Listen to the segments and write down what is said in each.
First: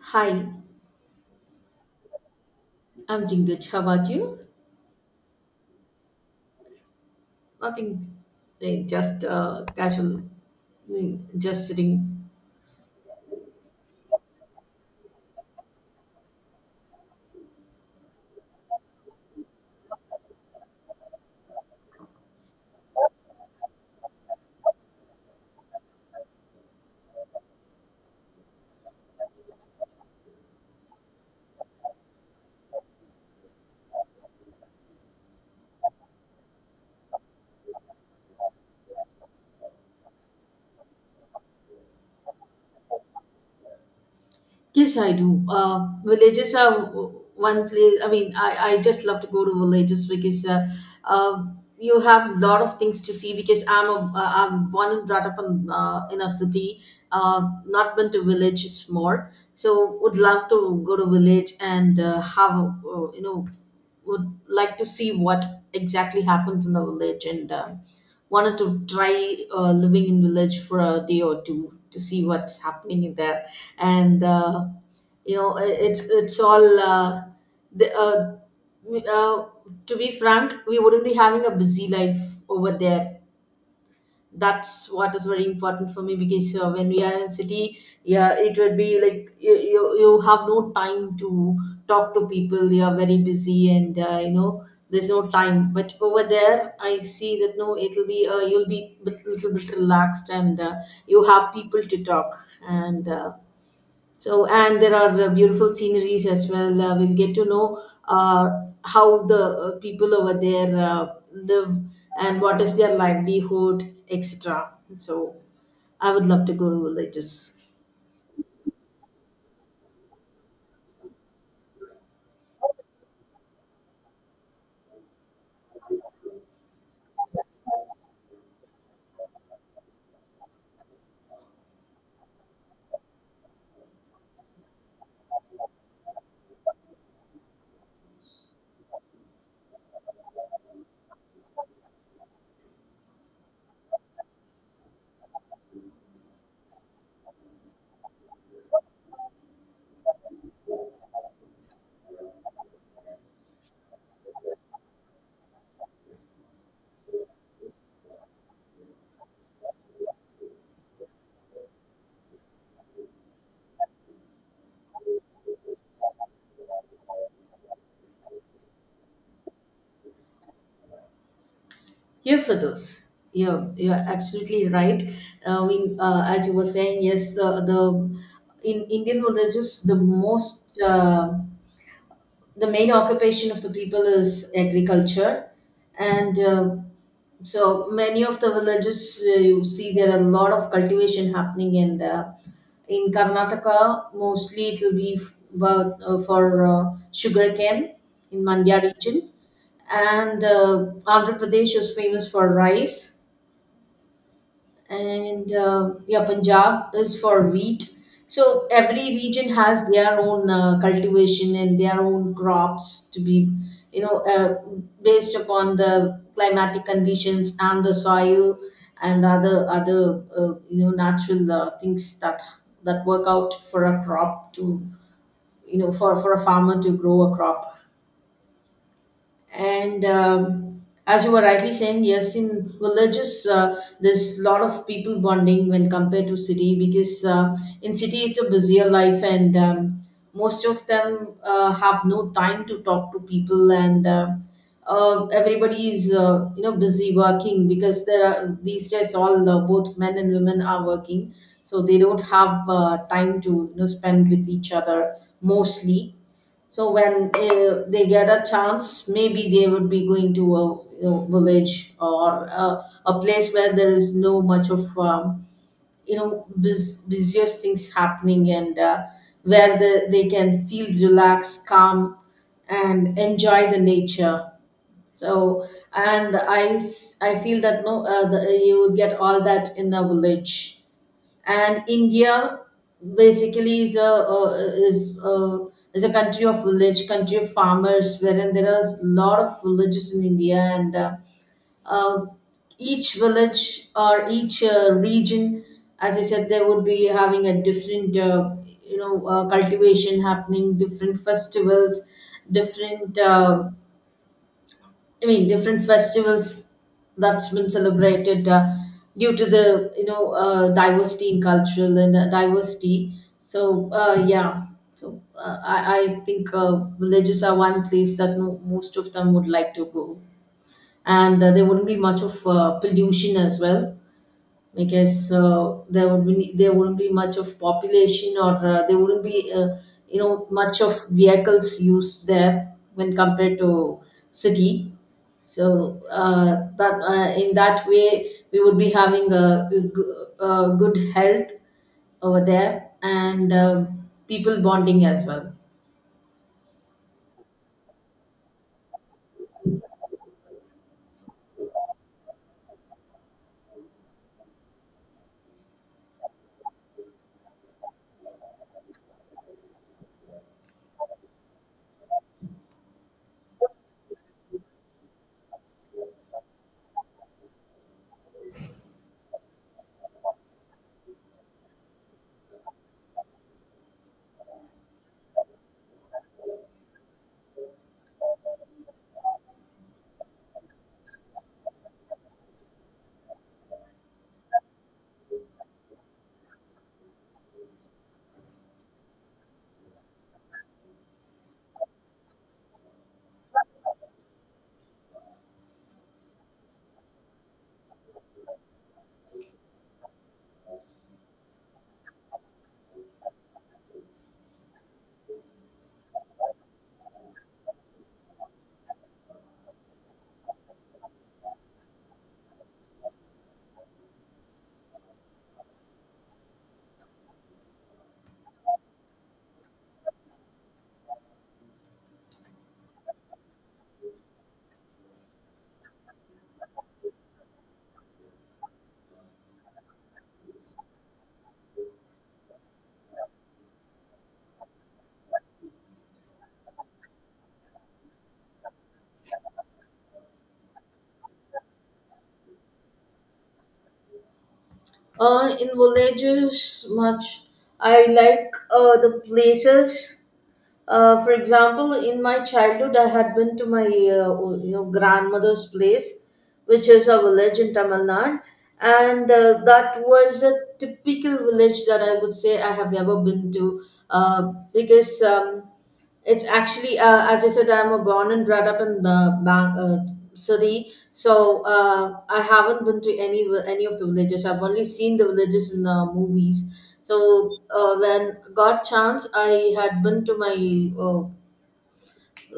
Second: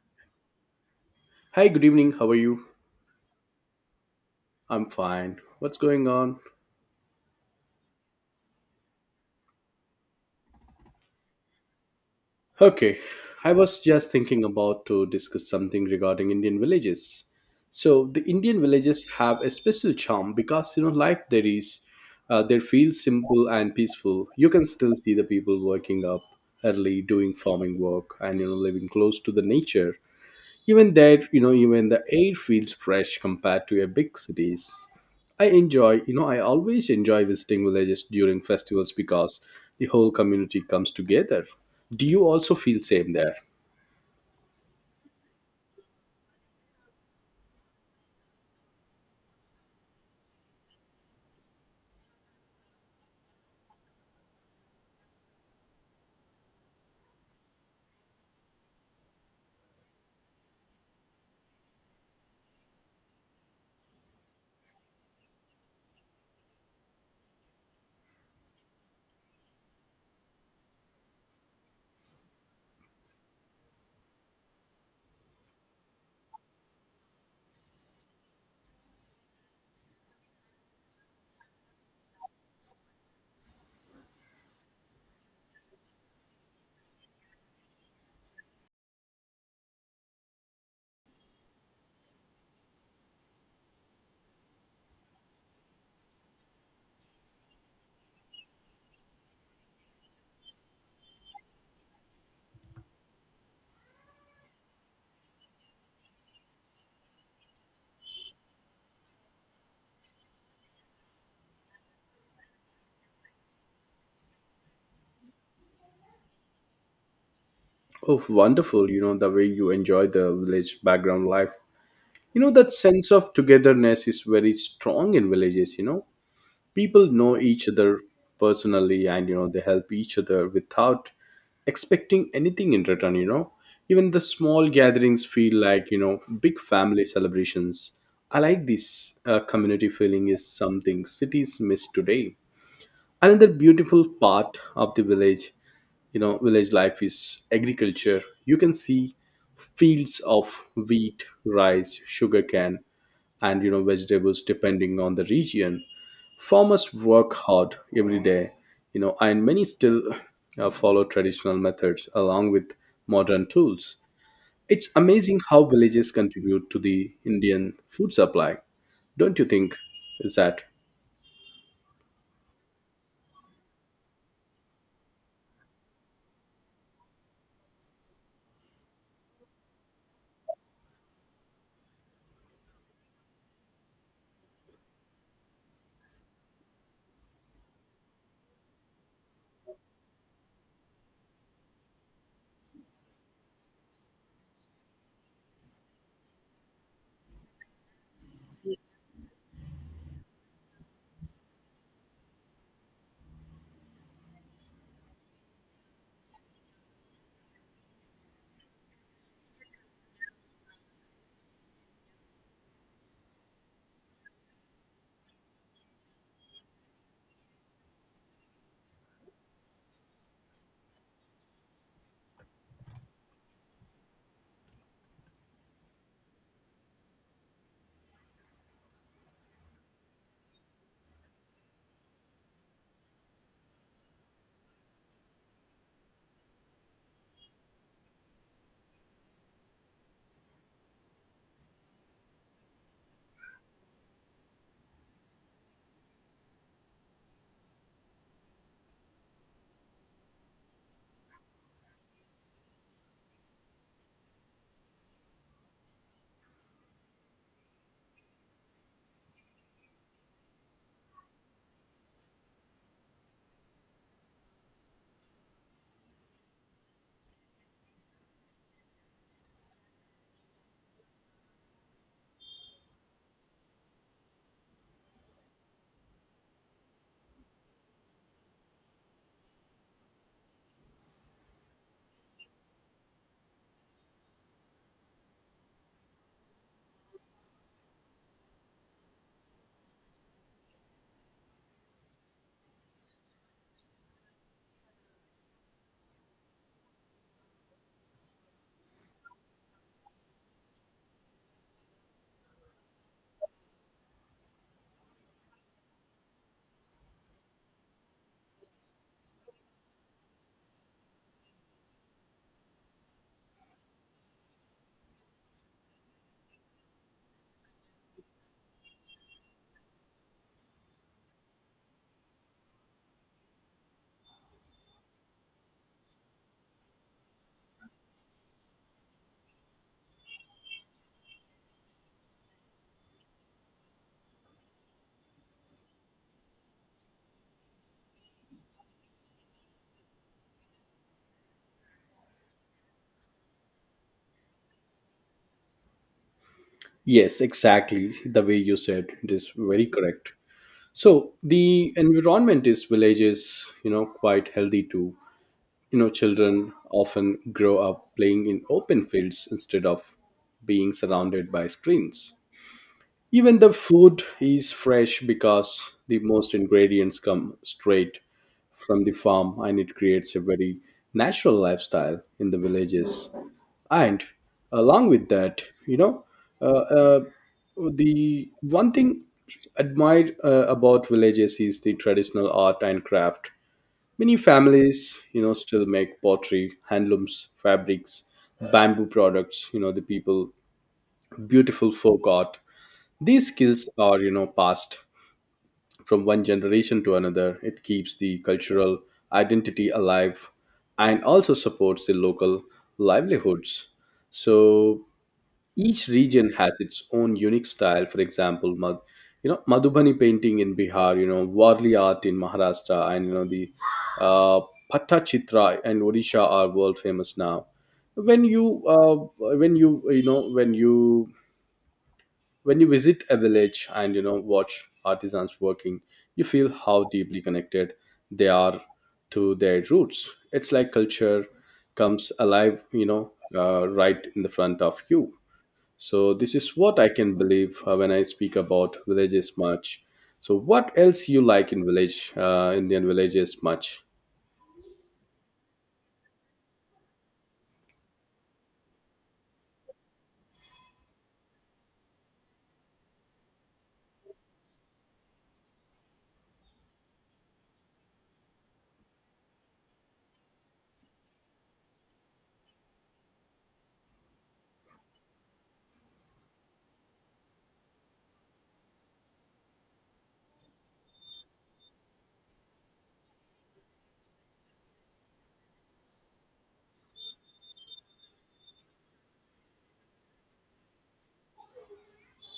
Hi, Hi, good evening. How are you? I'm doing good. How about you? I'm fine. What's going on? Nothing, just casual, just sitting. Okay, I was just thinking about to discuss something regarding Indian villages. So the Indian villages have a special charm because life there is, they feel simple and peaceful. You can still see the people waking up early, doing farming work, and living close to the nature. Even that, even the air feels fresh compared to a big cities. I always enjoy visiting villages during festivals because the whole community comes together. Do you also feel same there? Yes, I do. Villages are one place. I mean, I just love to go to villages because uh, you have a lot of things to see. Because I'm born and brought up in a city, not been to villages more. So would love to go to village and have would like to see what exactly happens in the village and wanted to try living in village for a day or two to see what's happening in there and. It's all the, uh, we- uh, to be frank, we wouldn't be having a busy life over there. That's what is very important for me because when we are in city, yeah, it would be like you have no time to talk to people. You are very busy and there's no time. But over there I see that no, it'll be you'll be a little bit relaxed, and you have people to talk and so, and there are beautiful sceneries as well. We'll get to know how the people over there live, and what is their livelihood, etc. So, I would love to go to villages. Oh, wonderful, the way you enjoy the village background life. That sense of togetherness is very strong in villages. People know each other personally, and they help each other without expecting anything in return. Even the small gatherings feel like big family celebrations. I like this community feeling is something cities miss today. Another beautiful part of the village, village life is agriculture. You can see fields of wheat, rice, sugarcane, and vegetables depending on the region. Farmers work hard every day, and many still follow traditional methods along with modern tools. It's amazing how villages contribute to the Indian food supply. Don't you think is that? Yes, it is. You're absolutely right. We, as you were saying, yes, the in Indian villages, the most. The main occupation of the people is agriculture, and so many of the villages, you see there are a lot of cultivation happening, and in Karnataka mostly it will be about, for sugarcane in Mandya region, and Andhra Pradesh is famous for rice, and yeah, Punjab is for wheat. So every region has their own cultivation and their own crops to be, you know, based upon the climatic conditions and the soil, and other you know, natural things that work out for a crop to, you know, for a farmer to grow a crop. And as you were rightly saying, yes, in villages there's a lot of people bonding when compared to city because in city it's a busier life, and most of them have no time to talk to people, and everybody is, you know, busy working because there are, these days, all both men and women are working, so they don't have time to, you know, spend with each other mostly. So when they get a chance, maybe they would be going to a, you know, village, or a place where there is no much of you know, busiest things happening, and where the, they can feel relaxed, calm, and enjoy the nature. So, and I, I feel that no, the, you will get all that in a village. And India basically is a, is a, is a country of village, country of farmers, wherein there are a lot of villages in India, and uh, each village or each region, as I said, there would be having a different, you know, cultivation happening, different festivals, different. um different festivals that's been celebrated due to the, you know, diversity in cultural and diversity. So yeah, so I think villages are one place that most of them would like to go, and there wouldn't be much of pollution as well. I guess there would be, there wouldn't be much of population, or there wouldn't be you know, much of vehicles used there when compared to city. So that, in that way, we would be having a, a good health over there, and people bonding as well. Yes, exactly. The way you said it is very correct. So the environment is villages, quite healthy too. Children often grow up playing in open fields instead of being surrounded by screens. Even the food is fresh because the most ingredients come straight from the farm, and it creates a very natural lifestyle in the villages. And along with that, uh, uh, the one thing admired about villages is the traditional art and craft. Many families, still make pottery, handlooms, fabrics, bamboo products, the people, beautiful folk art. These skills are, passed from one generation to another. It keeps the cultural identity alive and also supports the local livelihoods. So each region has its own unique style. For example, Madhubani painting in Bihar, Warli art in Maharashtra, and you know the uh, Pattachitra and Odisha are world famous now. When you uh, when you you know when you When you visit a village and watch artisans working, you feel how deeply connected they are to their roots. It's like culture comes alive, right in the front of you. So this is what I can believe when I speak about villages much. So what else you like in village, Indian villages much? In villages, much I like the places. For example, in my childhood, I had been to my, you know, grandmother's place, which is a village in Tamil Nadu, and that was a typical village that I would say I have ever been to, because. It's actually, as I said, I'm a born and brought up in the city, so I haven't been to any any of the villages. I've only seen the villages in the movies. So when got chance, I had been to my uh,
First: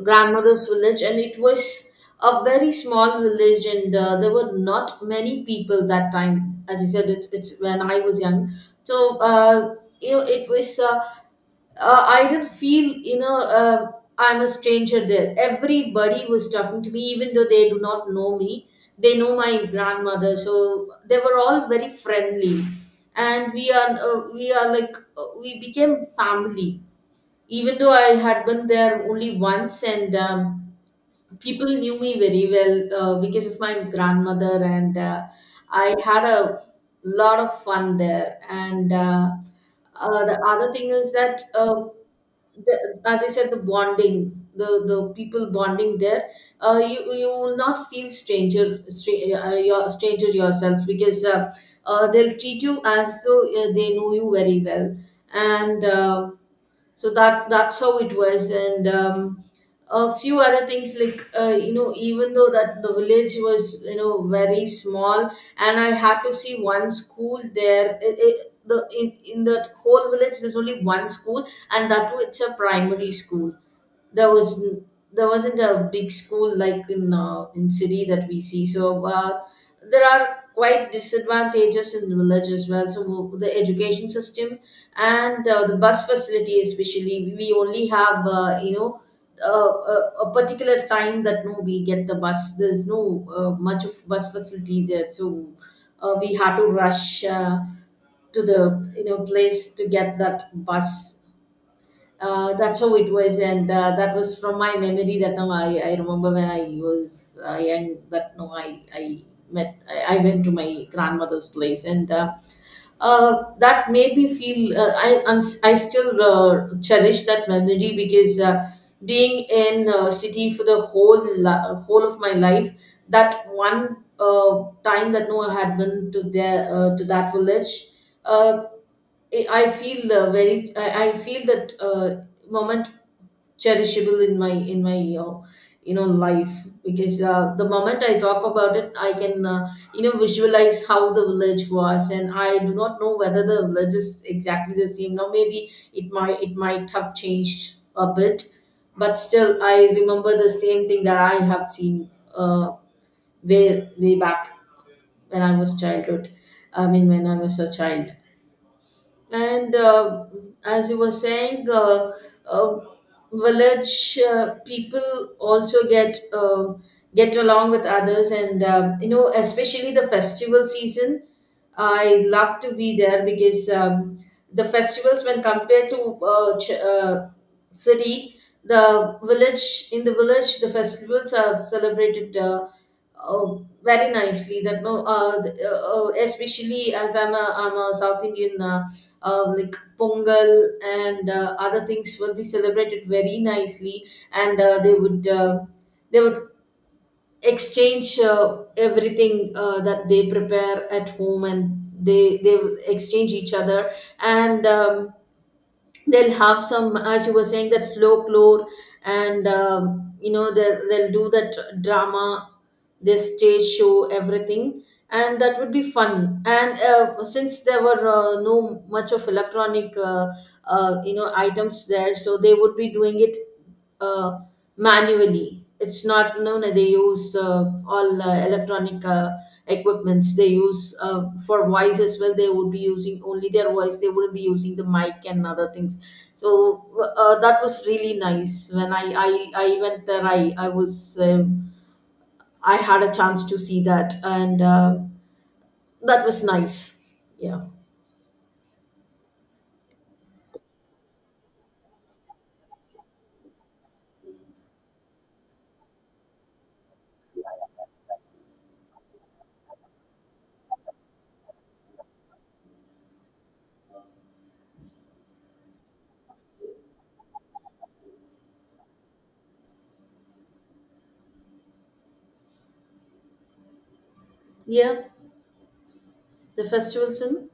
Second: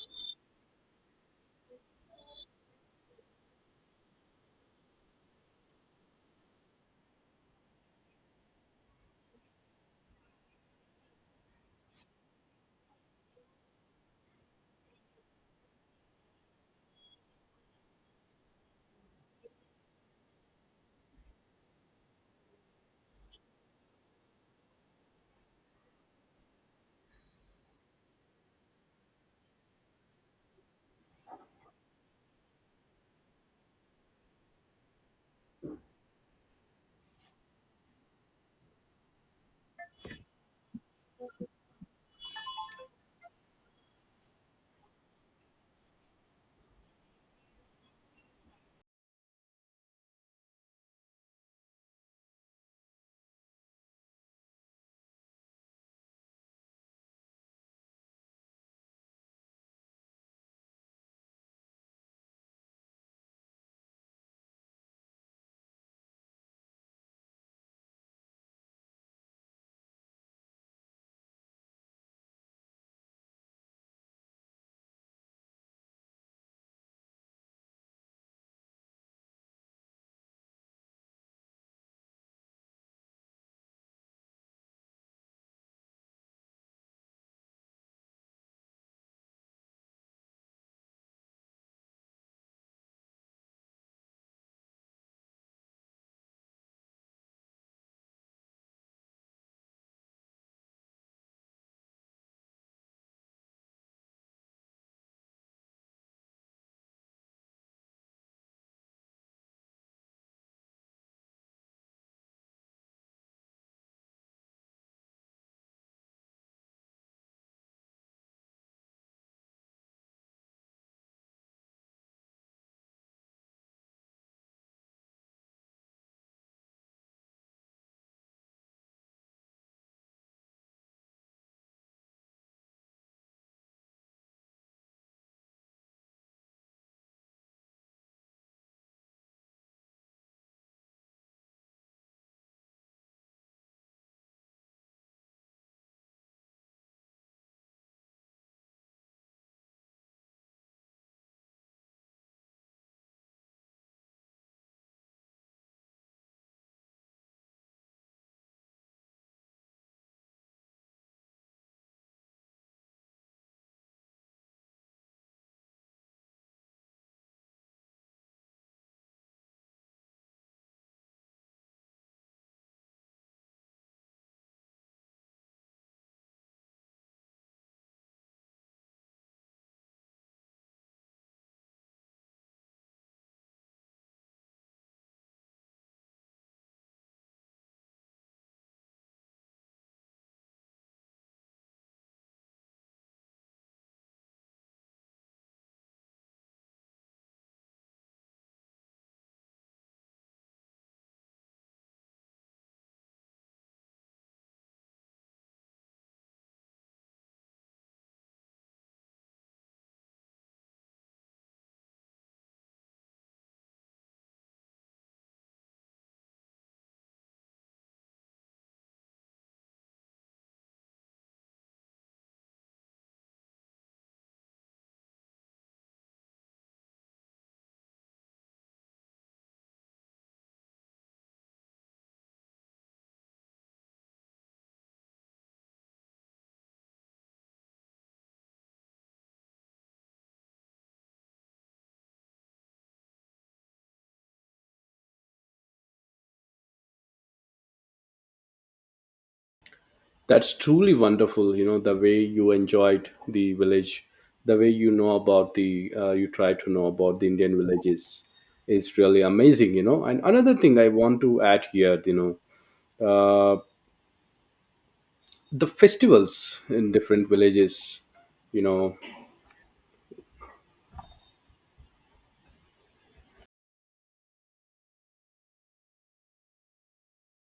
grandmother's village, and it was a very small village, and there were not many people that time. As I said, it's when I was young, so you know, it was. I didn't feel, you know, I'm a stranger there. Everybody was talking to me even though they do not know me. They know my grandmother, so they were all very friendly, and we are like we became family. Even though I had been there only once, and people knew me very well because of my grandmother, and I had a lot of fun there. And the other thing is that. The, as I said, the bonding, the people bonding there, you will not feel stranger, your stranger yourself because they'll treat you as though they know you very well, and so that's how it was. And a few other things like, you know, even though that the village was, you know, very small, and I had to see one school there. The in that whole village there's only one school, and that too it's a primary school. there was n- there wasn't a big school like in city that we see. So there are quite disadvantages in the village as well. So the education system and the bus facility, especially, we only have you know, a particular time that no we get the bus. There's no much of bus facility there. So we had to rush to the, you know, place to get that bus. That's how it was, and that was from my memory. That now I remember when I was young. That now I met I went to my grandmother's place, and that made me feel, I still cherish that memory because being in city for the whole whole of my life, that one time that Noah had been to their, to that village, uh, I feel very I feel that. Moment cherishable in my, life because the moment I talk about it, I can, you know, visualize how the village was. And I do not know whether the village is exactly the same now. Maybe it might have changed a bit, but still I remember the same thing that I have seen, uh, way way back when I was childhood, I mean when I was a child. And as you were saying, uh, village people also get along with others, and you know, especially the festival season. I love to be there because the festivals, when compared to city, the village, in the village, the festivals are celebrated. Uh, Very nicely that no, especially as I'm a South Indian, like Pongal and other things will be celebrated very nicely. And they would, they would exchange everything that they prepare at home, and they would exchange each other. And they'll have some, as you were saying, that folklore. And you know, they'll do that drama, this stage show, everything, and that would be fun. And since there were no much of electronic you know, items there, so they would be doing it uh, manually. It's not, no no, they used all electronic equipments they use for voice as well. They would be using only their voice. They wouldn't be using the mic and other things. So that was really nice. When I went there I had a chance to see that, and that was nice. Yeah. That's truly wonderful, the way you enjoyed the village, the way about the, you try to know about the Indian villages is really amazing, And another thing I want to add here, know, uh, the festivals in different villages, you know. Yeah, the festivals in,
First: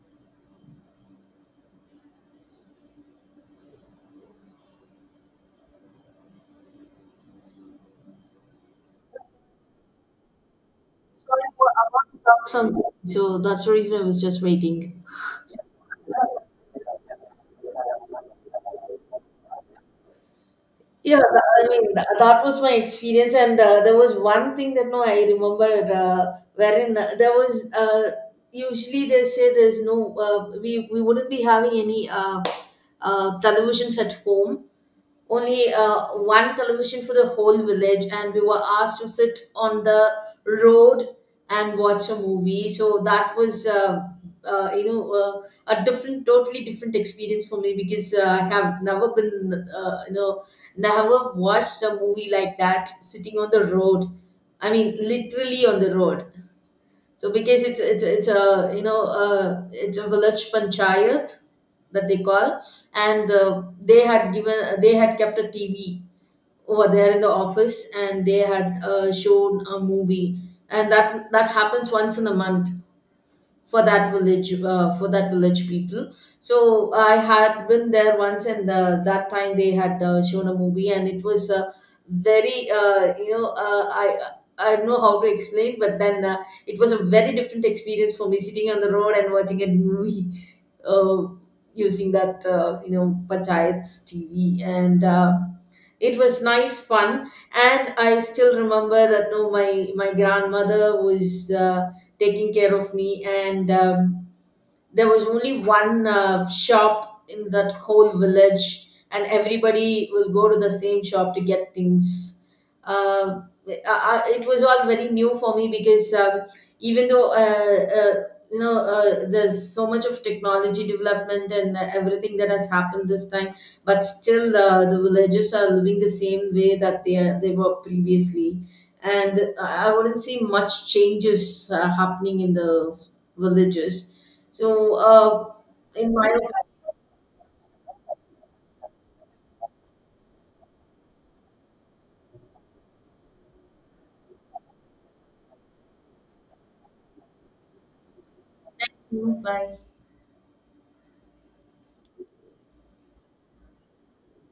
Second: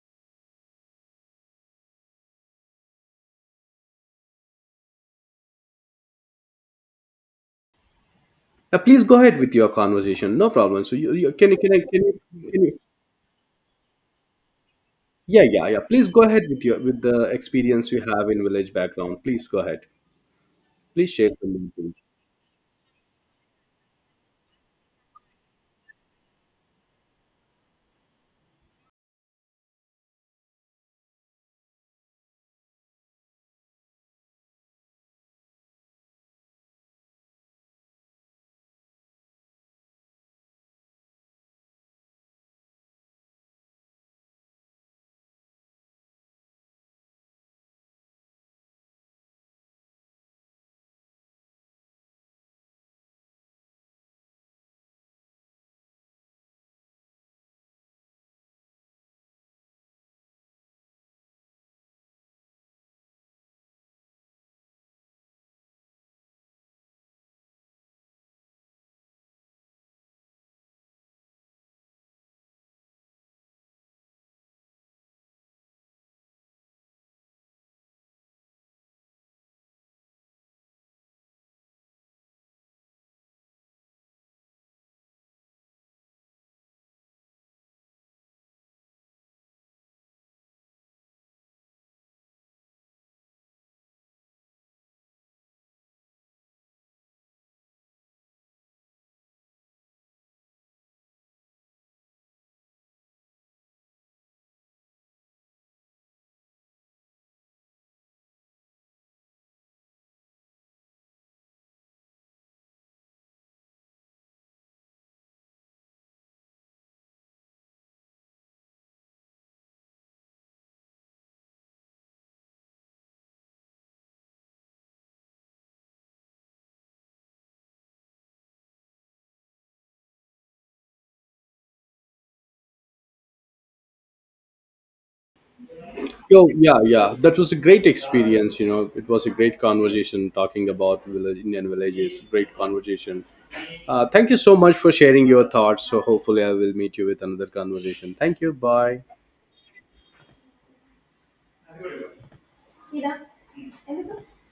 Please go ahead with your conversation, no problem. So you sorry, can I, I want to talk can you, something, so that's the reason I was just waiting. yeah, yeah, yeah. Please go ahead with your, with the experience you have in village background. Please go ahead. Please Yeah, share I something. mean, that was my experience. And there was one thing that no, I remember, wherein there was usually they say there's no, we wouldn't be having any televisions at home, only one television for the whole village, and we were asked to sit on the road and watch a movie. So that was you know, a different, totally different experience for me because I have never been, you know, never watched a movie like that sitting on the road. I mean literally on the road. So because it's a, you know, it's a village panchayat that they call. And they had kept a TV over there in the office, and they had shown a movie. And that happens once in a month for that village, for that village people. So I had been there once, and that time they had shown a movie, and it was, very, you know, I don't know how to explain, but then it was a very different experience for me sitting on the road and watching a movie, uh, using that, you know, panchayat's TV. And it was nice fun. And I still remember that no, my grandmother was taking care of me. And there was only one shop in that whole village, and everybody will go to the same shop to get things. uh, I, I, it was all very new for me because even though you know, there's so much of technology development, and everything that has happened this time, but still the villagers are living the same way that they were previously. And I wouldn't see much changes happening in the villages. So, in my Yo, yeah, yeah. That was a great experience. You know, it was a great conversation talking about village, Indian villages. Great conversation. Thank you so much for sharing your thoughts. So hopefully, I will meet you with another conversation. Thank you. Bye. opinion, by